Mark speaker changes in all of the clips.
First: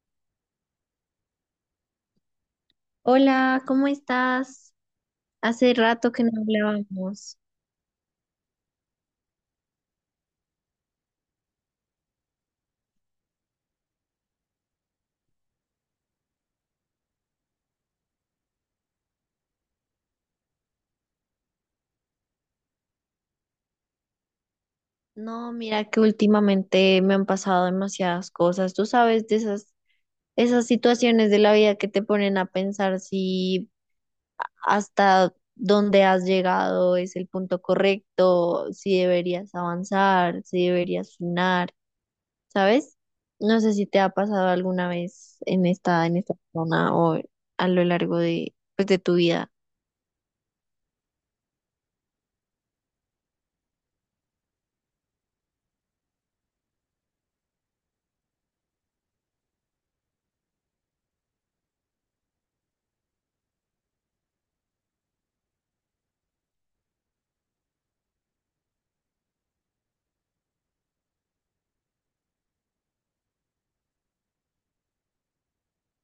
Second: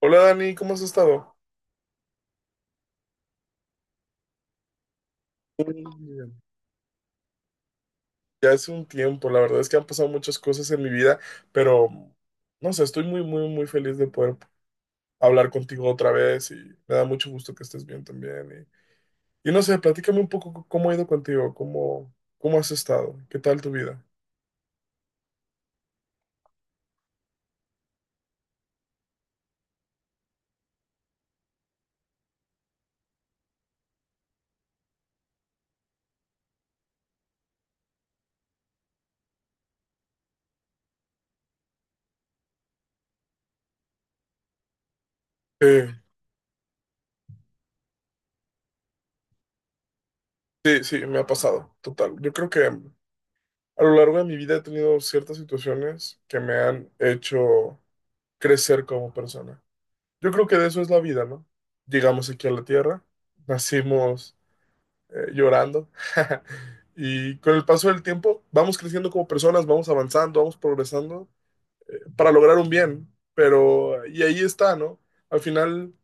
Speaker 1: Hola Dani, ¿cómo has estado?
Speaker 2: Hola, ¿cómo estás? Hace rato que no
Speaker 1: Mm,
Speaker 2: hablábamos.
Speaker 1: ya hace un tiempo, la verdad es que han pasado muchas cosas en mi vida, pero no sé, estoy muy, muy, muy feliz de poder hablar contigo otra vez y me da mucho gusto que estés bien también. Y no sé, platícame un poco cómo ha ido contigo, cómo has estado, qué tal tu vida.
Speaker 2: No, mira que últimamente me han pasado demasiadas cosas. Tú sabes de esas, situaciones de la vida que te ponen a pensar si hasta dónde has llegado es el punto correcto, si deberías avanzar, si deberías frenar, ¿sabes? No sé si te ha pasado alguna vez en
Speaker 1: Eh,
Speaker 2: esta, zona o a lo largo de, pues, de tu vida.
Speaker 1: sí, sí, me ha pasado, total. Yo creo que a lo largo de mi vida he tenido ciertas situaciones que me han hecho crecer como persona. Yo creo que de eso es la vida, ¿no? Llegamos aquí a la Tierra, nacimos llorando y con el paso del tiempo vamos creciendo como personas, vamos avanzando, vamos progresando para lograr un bien, pero y ahí está, ¿no? Al final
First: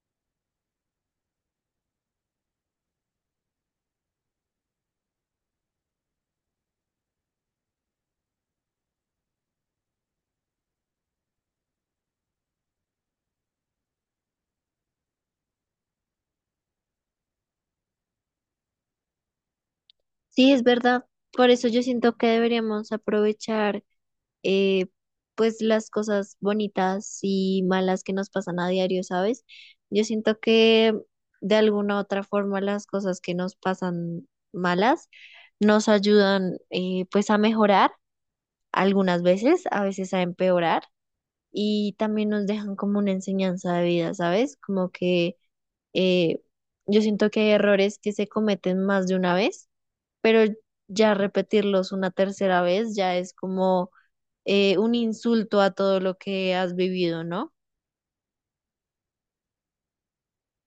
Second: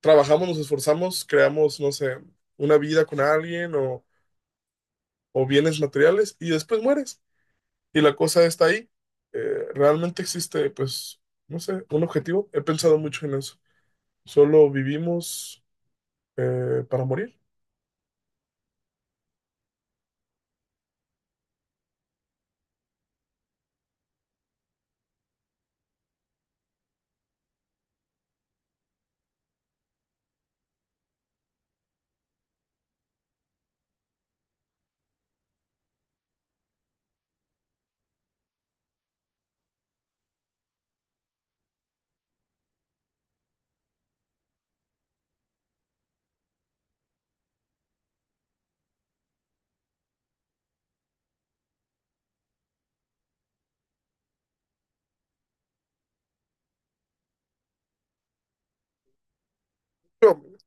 Speaker 1: trabajamos, nos esforzamos, creamos, no sé, una vida con alguien o bienes materiales y después mueres y la cosa está ahí. Realmente existe, pues, no sé, un objetivo. He pensado mucho en eso. Solo vivimos para morir.
Speaker 2: Sí, es verdad. Por eso yo siento que deberíamos aprovechar eh, pues las cosas bonitas y malas que nos pasan a diario, ¿sabes? Yo siento que de alguna u otra forma las cosas que nos pasan malas nos ayudan pues a mejorar algunas veces, a veces a empeorar, y también nos dejan como una enseñanza de vida, ¿sabes? Como que eh, yo siento que hay errores que se cometen más de una vez, pero ya repetirlos una tercera vez ya es como un insulto a todo lo que has vivido, ¿no?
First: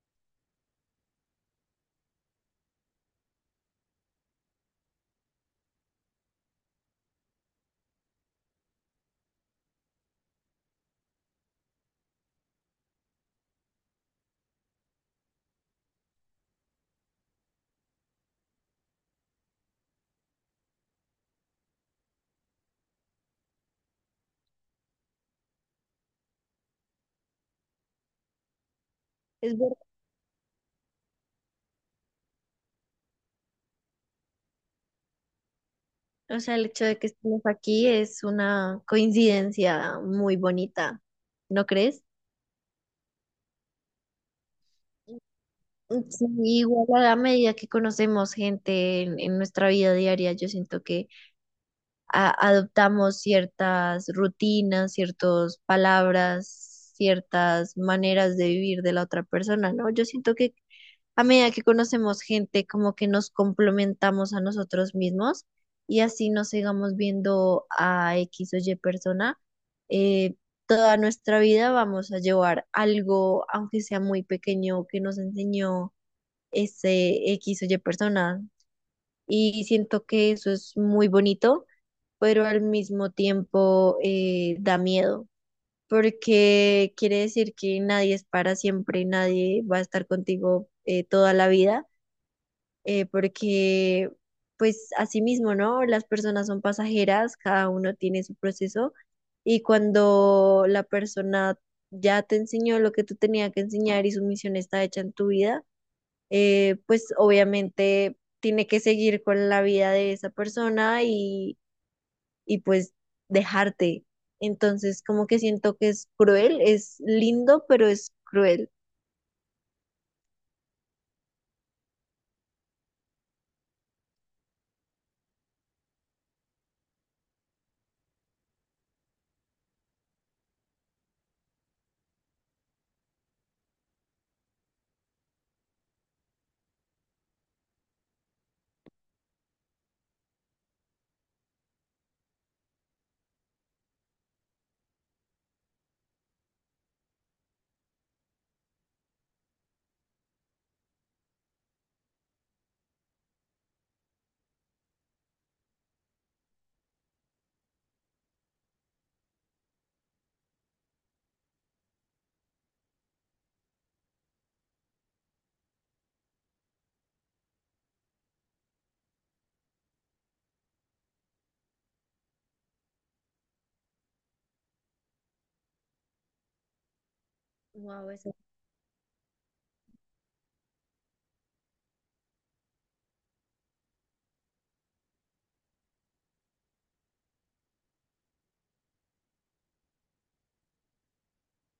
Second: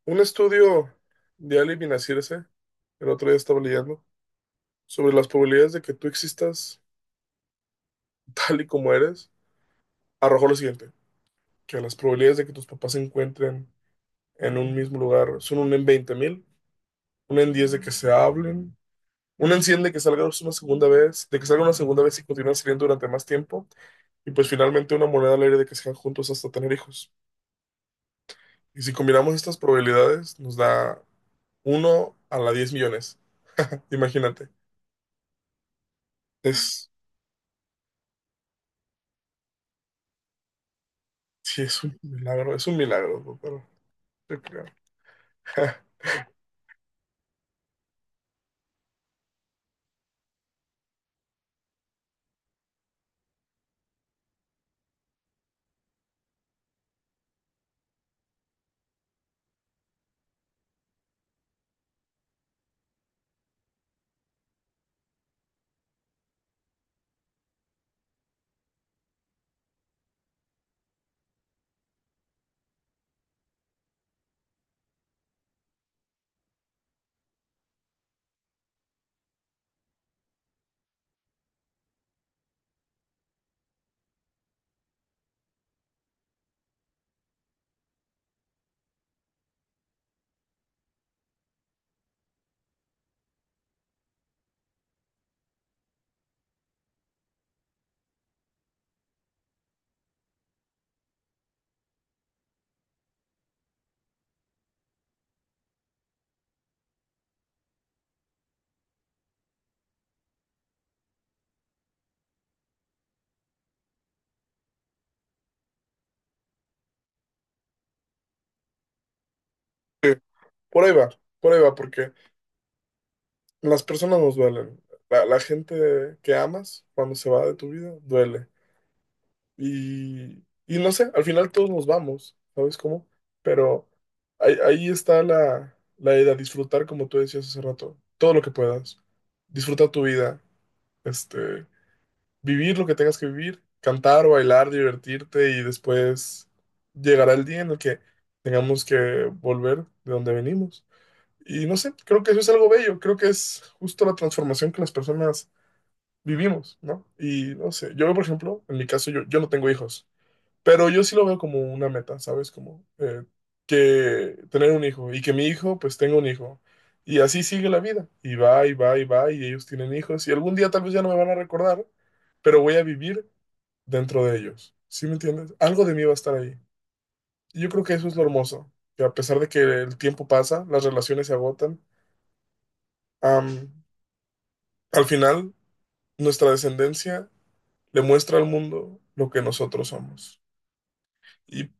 Speaker 1: Un estudio de Ali bin el otro día estaba leyendo, sobre las probabilidades de que tú existas tal y como eres, arrojó lo siguiente, que las probabilidades de que tus papás se encuentren en un mismo lugar son una en 20.000, una en 10 de que se hablen, una en 100 de que salgan una segunda vez, de que salgan una segunda vez y continúen saliendo durante más tiempo, y pues finalmente una moneda al aire de que sean juntos hasta tener hijos. Y si combinamos estas
Speaker 2: Es verdad.
Speaker 1: probabilidades, nos da uno a la 10 millones. Imagínate.
Speaker 2: O sea, el hecho
Speaker 1: Es,
Speaker 2: de que estemos aquí es una coincidencia muy bonita,
Speaker 1: sí,
Speaker 2: ¿no crees?
Speaker 1: es un milagro, doctor. Yo creo.
Speaker 2: Sí, igual a la medida que conocemos gente en, nuestra vida diaria, yo siento que adoptamos ciertas rutinas, ciertas palabras, ciertas maneras de vivir de la otra persona, ¿no? Yo siento que a medida que conocemos gente, como que nos complementamos a nosotros mismos, y así nos sigamos viendo a X o Y persona, eh, toda nuestra vida vamos a llevar algo, aunque sea muy pequeño, que nos enseñó ese X o Y persona. Y siento que eso es muy bonito, pero al mismo tiempo da miedo. Porque quiere decir que nadie es para siempre, nadie va a estar contigo toda la vida, porque pues así mismo, ¿no? Las personas son pasajeras, cada uno tiene su proceso, y cuando la persona ya te enseñó lo que tú tenías que enseñar y su misión está hecha en tu vida, pues obviamente tiene que seguir con la vida de esa persona y, pues dejarte. Entonces, como que siento que es cruel, es lindo, pero es cruel.
Speaker 1: Por ahí va, por ahí va, porque las personas nos duelen. La gente que amas, cuando se va de tu vida, duele. Y no sé, al final todos nos vamos, ¿sabes cómo? Pero ahí está la idea, disfrutar, como tú decías hace rato, todo lo que puedas. Disfruta tu vida, este, vivir lo que tengas que vivir, cantar, bailar, divertirte y después llegará el día en el que tengamos que volver de donde venimos. Y no sé, creo que eso es algo bello, creo que es justo la transformación que las personas vivimos, ¿no? Y no sé, yo por ejemplo, en mi caso yo no tengo hijos, pero yo sí lo veo como una meta, ¿sabes? Como que tener un hijo y que mi hijo pues tenga un hijo. Y así sigue la vida, y va, y va, y va, y ellos tienen hijos, y algún día tal vez ya no me van a recordar, pero voy a vivir dentro de ellos. ¿Sí me entiendes? Algo de mí va a estar ahí. Y yo creo que eso
Speaker 2: Wow.
Speaker 1: es lo hermoso, que a pesar de que el tiempo pasa, las relaciones se agotan, am, al final nuestra descendencia le muestra al mundo lo que nosotros somos. Y,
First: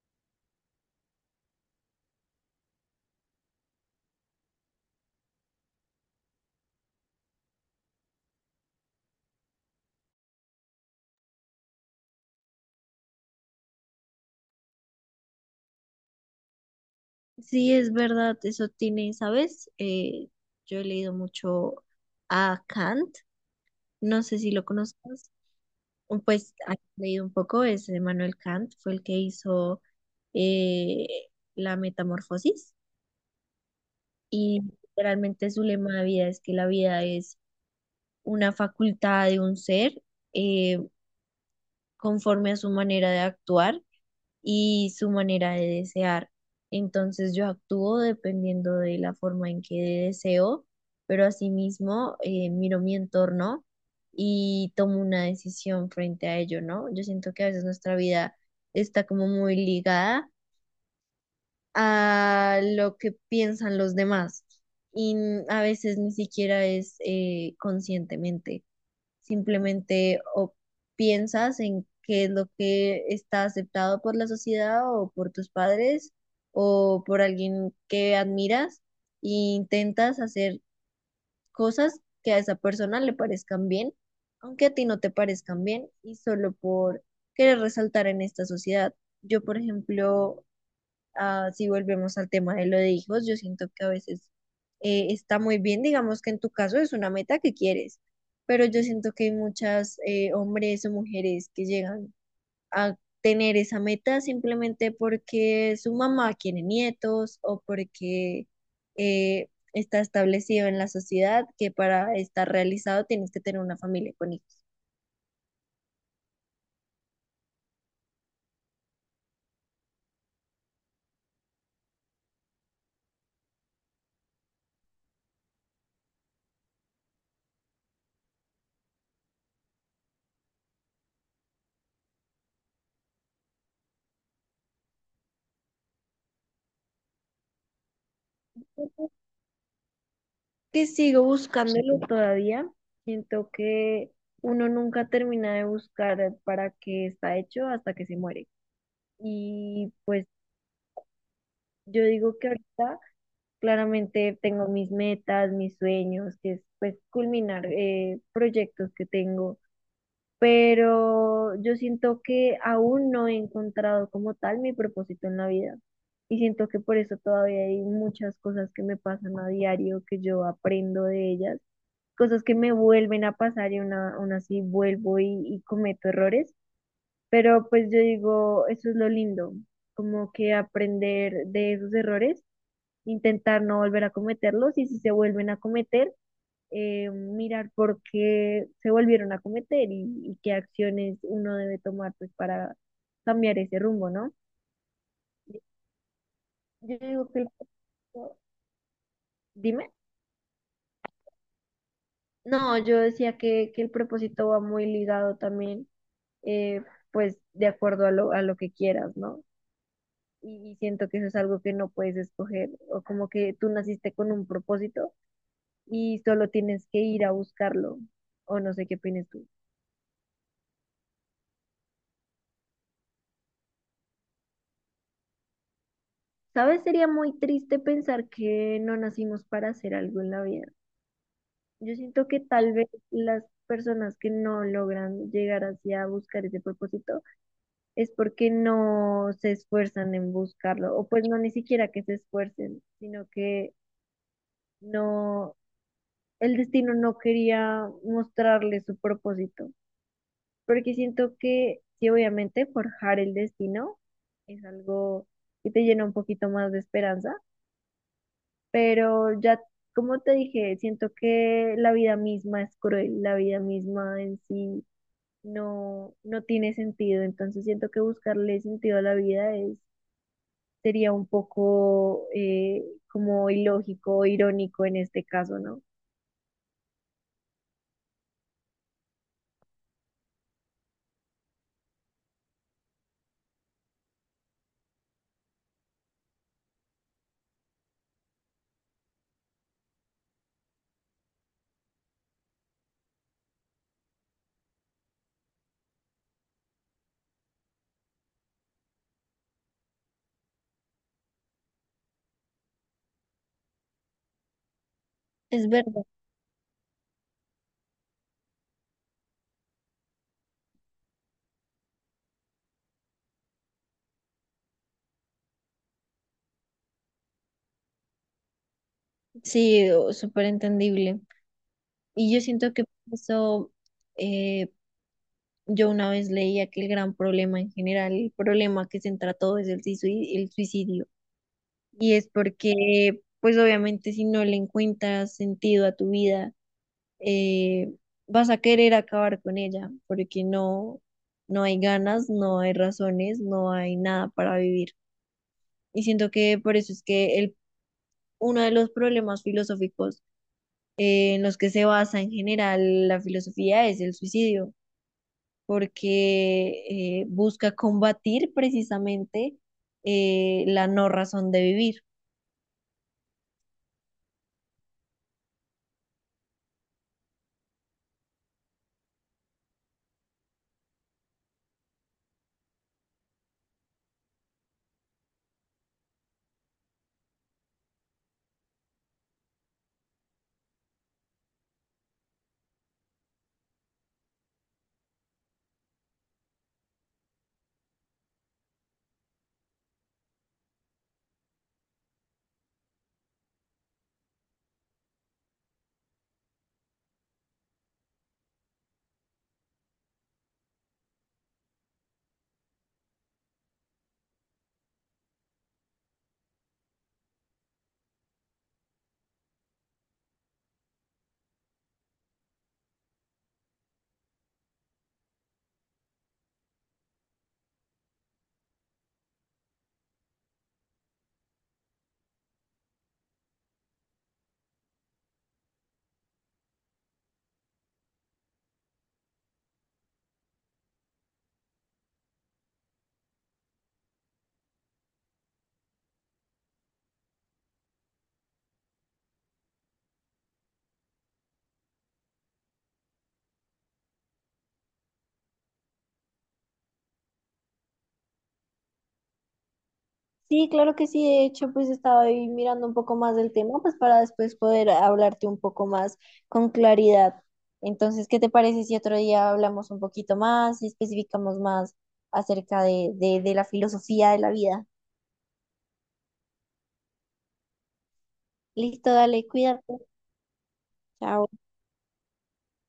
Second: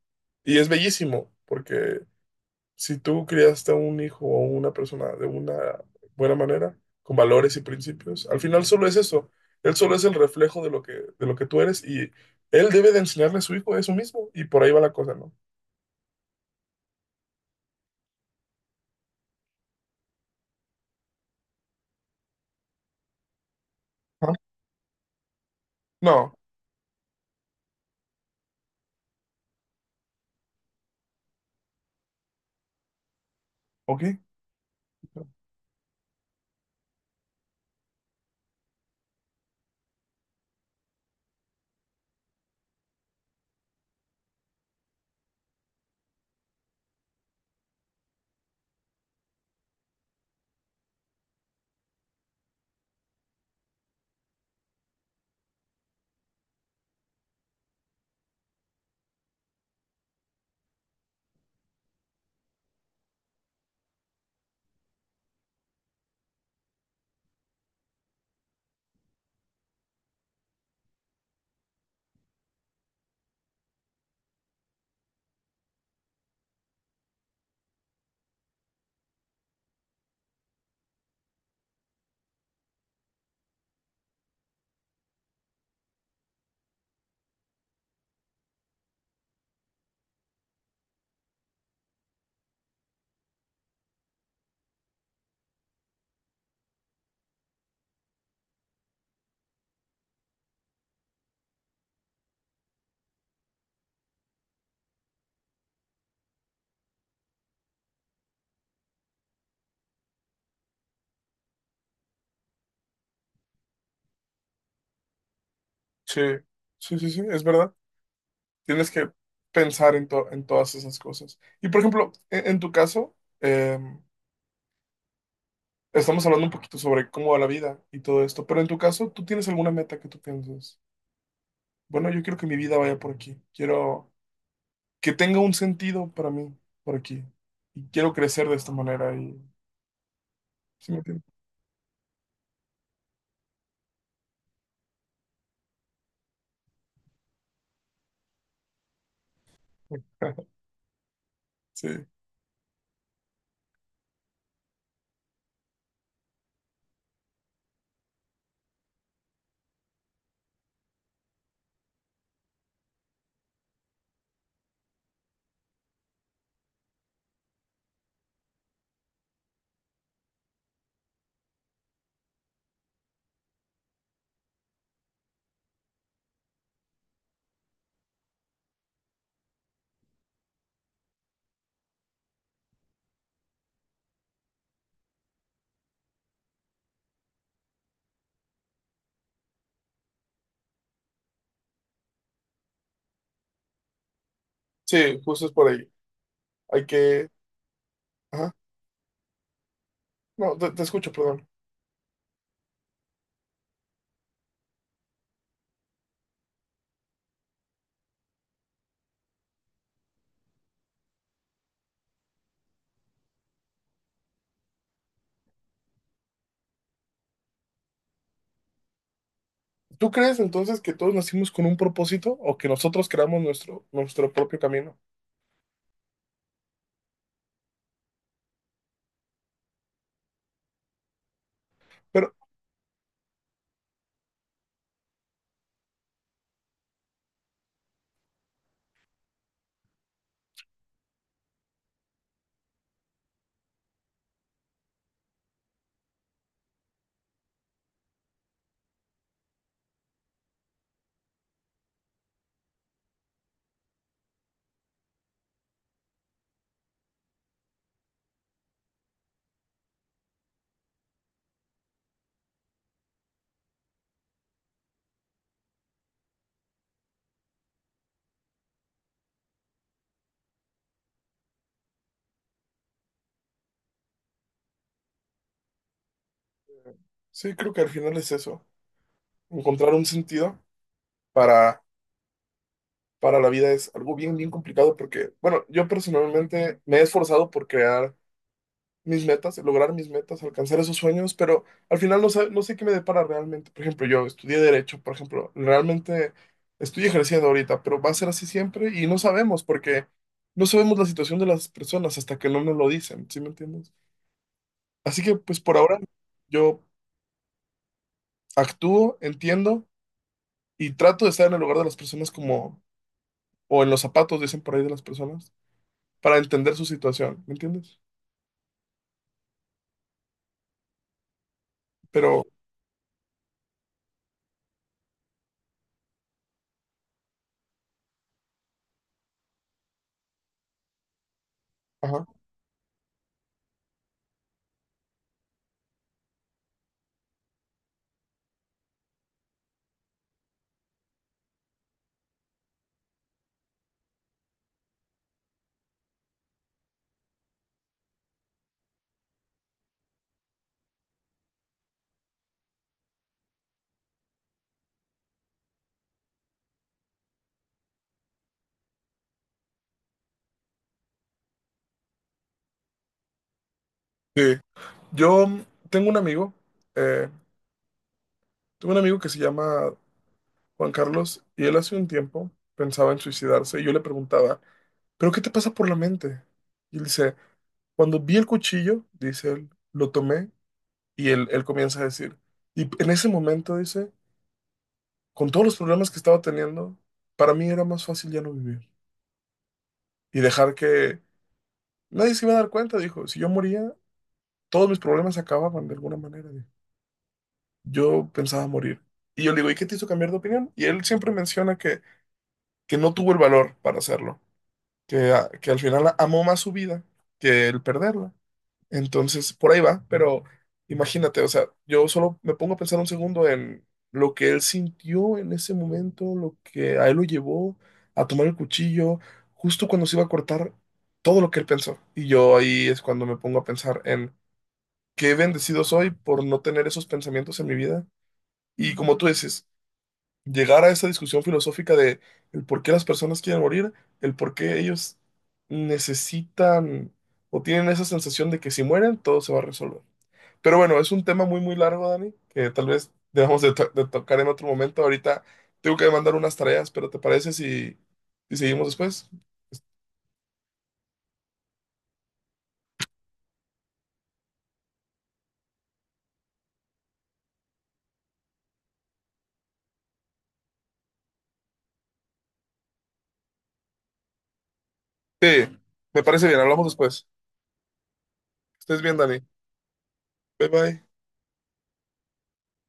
Speaker 1: y es bellísimo, porque si tú criaste a un hijo o una persona de una buena manera, con valores y principios, al final solo es eso. Él solo es el reflejo de lo que tú eres y él debe de enseñarle a su hijo eso mismo y por ahí va la cosa, ¿no?
Speaker 2: Sí, es verdad, eso tiene, ¿sabes? Yo he leído mucho a Kant, no
Speaker 1: Ajá.
Speaker 2: sé si lo conozcas, o
Speaker 1: No,
Speaker 2: pues he leído un poco, es Immanuel Kant, fue el que hizo eh, la metamorfosis,
Speaker 1: ok,
Speaker 2: y literalmente su lema de vida es que la vida es una facultad de un ser eh, conforme a su manera de actuar y su manera de desear. Entonces yo actúo dependiendo de la forma en que deseo, pero asimismo miro mi entorno y tomo una decisión frente a ello, ¿no? Yo siento que a veces nuestra vida está como muy ligada a lo que piensan los demás, y a veces ni siquiera es conscientemente. Simplemente o piensas en qué es lo que está aceptado por la sociedad o por tus padres o por alguien que admiras, e intentas hacer cosas que a esa persona le parezcan bien, aunque a ti no te parezcan bien, y solo por querer resaltar en esta sociedad. Yo, por ejemplo, si volvemos al tema de lo de hijos, yo siento que a veces está muy bien, digamos que en tu caso es una meta que quieres, pero yo siento que hay muchas hombres o mujeres que llegan a tener esa meta simplemente porque su mamá quiere nietos o porque está establecido en la sociedad que para estar realizado tienes que tener una familia con hijos.
Speaker 1: sí, sí, sí, sí, es verdad. Tienes que pensar en todas esas cosas. Y por ejemplo, en tu caso, eh, estamos hablando un poquito sobre cómo va la vida y todo esto, pero en tu caso, ¿tú tienes alguna meta que tú pienses? Bueno, yo quiero que mi vida vaya por aquí. Quiero que tenga un sentido para mí por aquí. Y quiero crecer de esta manera. Y...
Speaker 2: Que
Speaker 1: ¿Sí me
Speaker 2: sigo,
Speaker 1: entiendes?
Speaker 2: sí, buscándolo todavía. Siento que uno nunca termina de buscar para qué está hecho hasta que se muere. Y pues
Speaker 1: Sí,
Speaker 2: yo digo que ahorita claramente tengo mis metas, mis sueños, que es pues culminar proyectos que tengo. Pero yo siento que aún no he encontrado como tal mi propósito en la vida. Y siento que por eso todavía hay muchas cosas que me pasan a diario, que yo aprendo de ellas, cosas que me vuelven a pasar, y una, aún así vuelvo y, cometo errores, pero pues yo digo, eso es lo lindo, como que aprender de esos errores, intentar no volver a cometerlos, y si se vuelven a cometer, mirar por qué se volvieron a cometer y, qué acciones uno debe tomar pues para cambiar ese rumbo, ¿no?
Speaker 1: sí, justo es por ahí. Hay
Speaker 2: Yo digo
Speaker 1: que...
Speaker 2: que el...
Speaker 1: Ajá.
Speaker 2: Dime.
Speaker 1: No, te escucho, perdón.
Speaker 2: No, yo decía que, el propósito va muy ligado también eh, pues de acuerdo a lo, que quieras, ¿no? Y, siento que eso es algo que no puedes escoger, o como que tú naciste con un propósito y solo tienes que ir a buscarlo, o no sé qué opinas tú.
Speaker 1: ¿Tú crees entonces que todos nacimos con un propósito o que nosotros creamos nuestro, nuestro propio camino?
Speaker 2: ¿Sabes? Sería muy triste pensar que no nacimos para hacer algo en la vida. Yo siento
Speaker 1: Pero
Speaker 2: que tal vez las personas que no logran llegar hacia buscar ese propósito es porque no se esfuerzan en buscarlo, o pues no, ni siquiera que se esfuercen, sino que no, el destino no quería mostrarle su propósito, porque siento que sí, obviamente, forjar el destino es algo que te llena un poquito más de esperanza, pero ya, como te dije, siento que la vida misma es cruel, la vida misma en sí no, no tiene sentido, entonces siento que buscarle sentido a la vida es, sería un poco como ilógico, irónico en este caso, ¿no?
Speaker 1: sí, creo que al final es eso. Encontrar un sentido para, para la vida es algo bien, bien complicado porque, bueno, yo personalmente me he esforzado por crear mis metas, lograr mis metas, alcanzar esos sueños, pero al final no sé, no sé qué me depara realmente. Por ejemplo, yo estudié Derecho, por ejemplo, realmente estoy ejerciendo ahorita, pero va a ser así siempre y no sabemos porque no sabemos la situación de las personas hasta que no nos lo dicen, ¿sí me entiendes? Así que pues
Speaker 2: Es
Speaker 1: por ahora
Speaker 2: verdad,
Speaker 1: yo actúo, entiendo y trato de estar en el lugar de las personas como, o en los zapatos, dicen por ahí de las personas, para entender su situación, ¿me entiendes?
Speaker 2: sí, súper entendible. Y yo
Speaker 1: Pero,
Speaker 2: siento que por eso eh, yo una vez leía que el gran problema en general, el problema que centra todo es el suicidio, el suicidio. Y
Speaker 1: ajá.
Speaker 2: es porque, pues obviamente si no le encuentras sentido a tu vida, eh, vas a querer acabar con ella, porque no, no hay ganas, no hay razones, no hay nada para vivir. Y siento que por eso es que uno de los problemas filosóficos en los que se basa en general la filosofía es el suicidio, porque busca combatir precisamente la no razón de vivir.
Speaker 1: Sí. Yo tengo un amigo, eh, tengo un amigo que se llama Juan Carlos y él hace un tiempo pensaba en suicidarse y yo le preguntaba, ¿pero qué te pasa por la mente? Y él dice, cuando vi el cuchillo, dice él, lo tomé y él comienza a decir, y en ese momento dice, con todos los problemas que estaba teniendo, para mí era más fácil ya no vivir y dejar que nadie se iba a dar cuenta, dijo. Si yo moría, todos mis problemas se acababan de alguna manera. Dijo. Yo pensaba morir. Y yo le digo, ¿y qué te hizo cambiar de opinión? Y él siempre menciona que no tuvo el valor para hacerlo, que, que al final amó más su vida que el perderla. Entonces, por ahí va, pero imagínate, o sea, yo solo me pongo a pensar un segundo en lo que él sintió en ese momento, lo que a él lo llevó a tomar el cuchillo, justo cuando se iba a cortar, todo lo que él pensó. Y yo ahí es cuando me pongo a pensar en qué bendecido soy por no tener esos pensamientos en mi vida. Y como tú dices, llegar a esa discusión filosófica de el por qué las personas quieren morir, el por qué ellos necesitan o tienen esa sensación de que si mueren, todo se va a resolver. Pero bueno, es un tema muy, muy largo, Dani, que tal vez dejamos de tocar en otro momento. Ahorita tengo que mandar unas tareas, pero ¿te parece si, si seguimos después?
Speaker 2: Sí, claro que sí. De hecho, pues estaba ahí mirando un poco más del tema, pues para después poder hablarte un poco más con claridad. Entonces, ¿qué te parece si otro día hablamos un poquito más y especificamos más acerca de, de la filosofía de la vida?
Speaker 1: Sí, me parece bien, hablamos después. Que estés
Speaker 2: Listo,
Speaker 1: bien, Dani.
Speaker 2: dale, cuídate.
Speaker 1: Bye bye.
Speaker 2: Chao.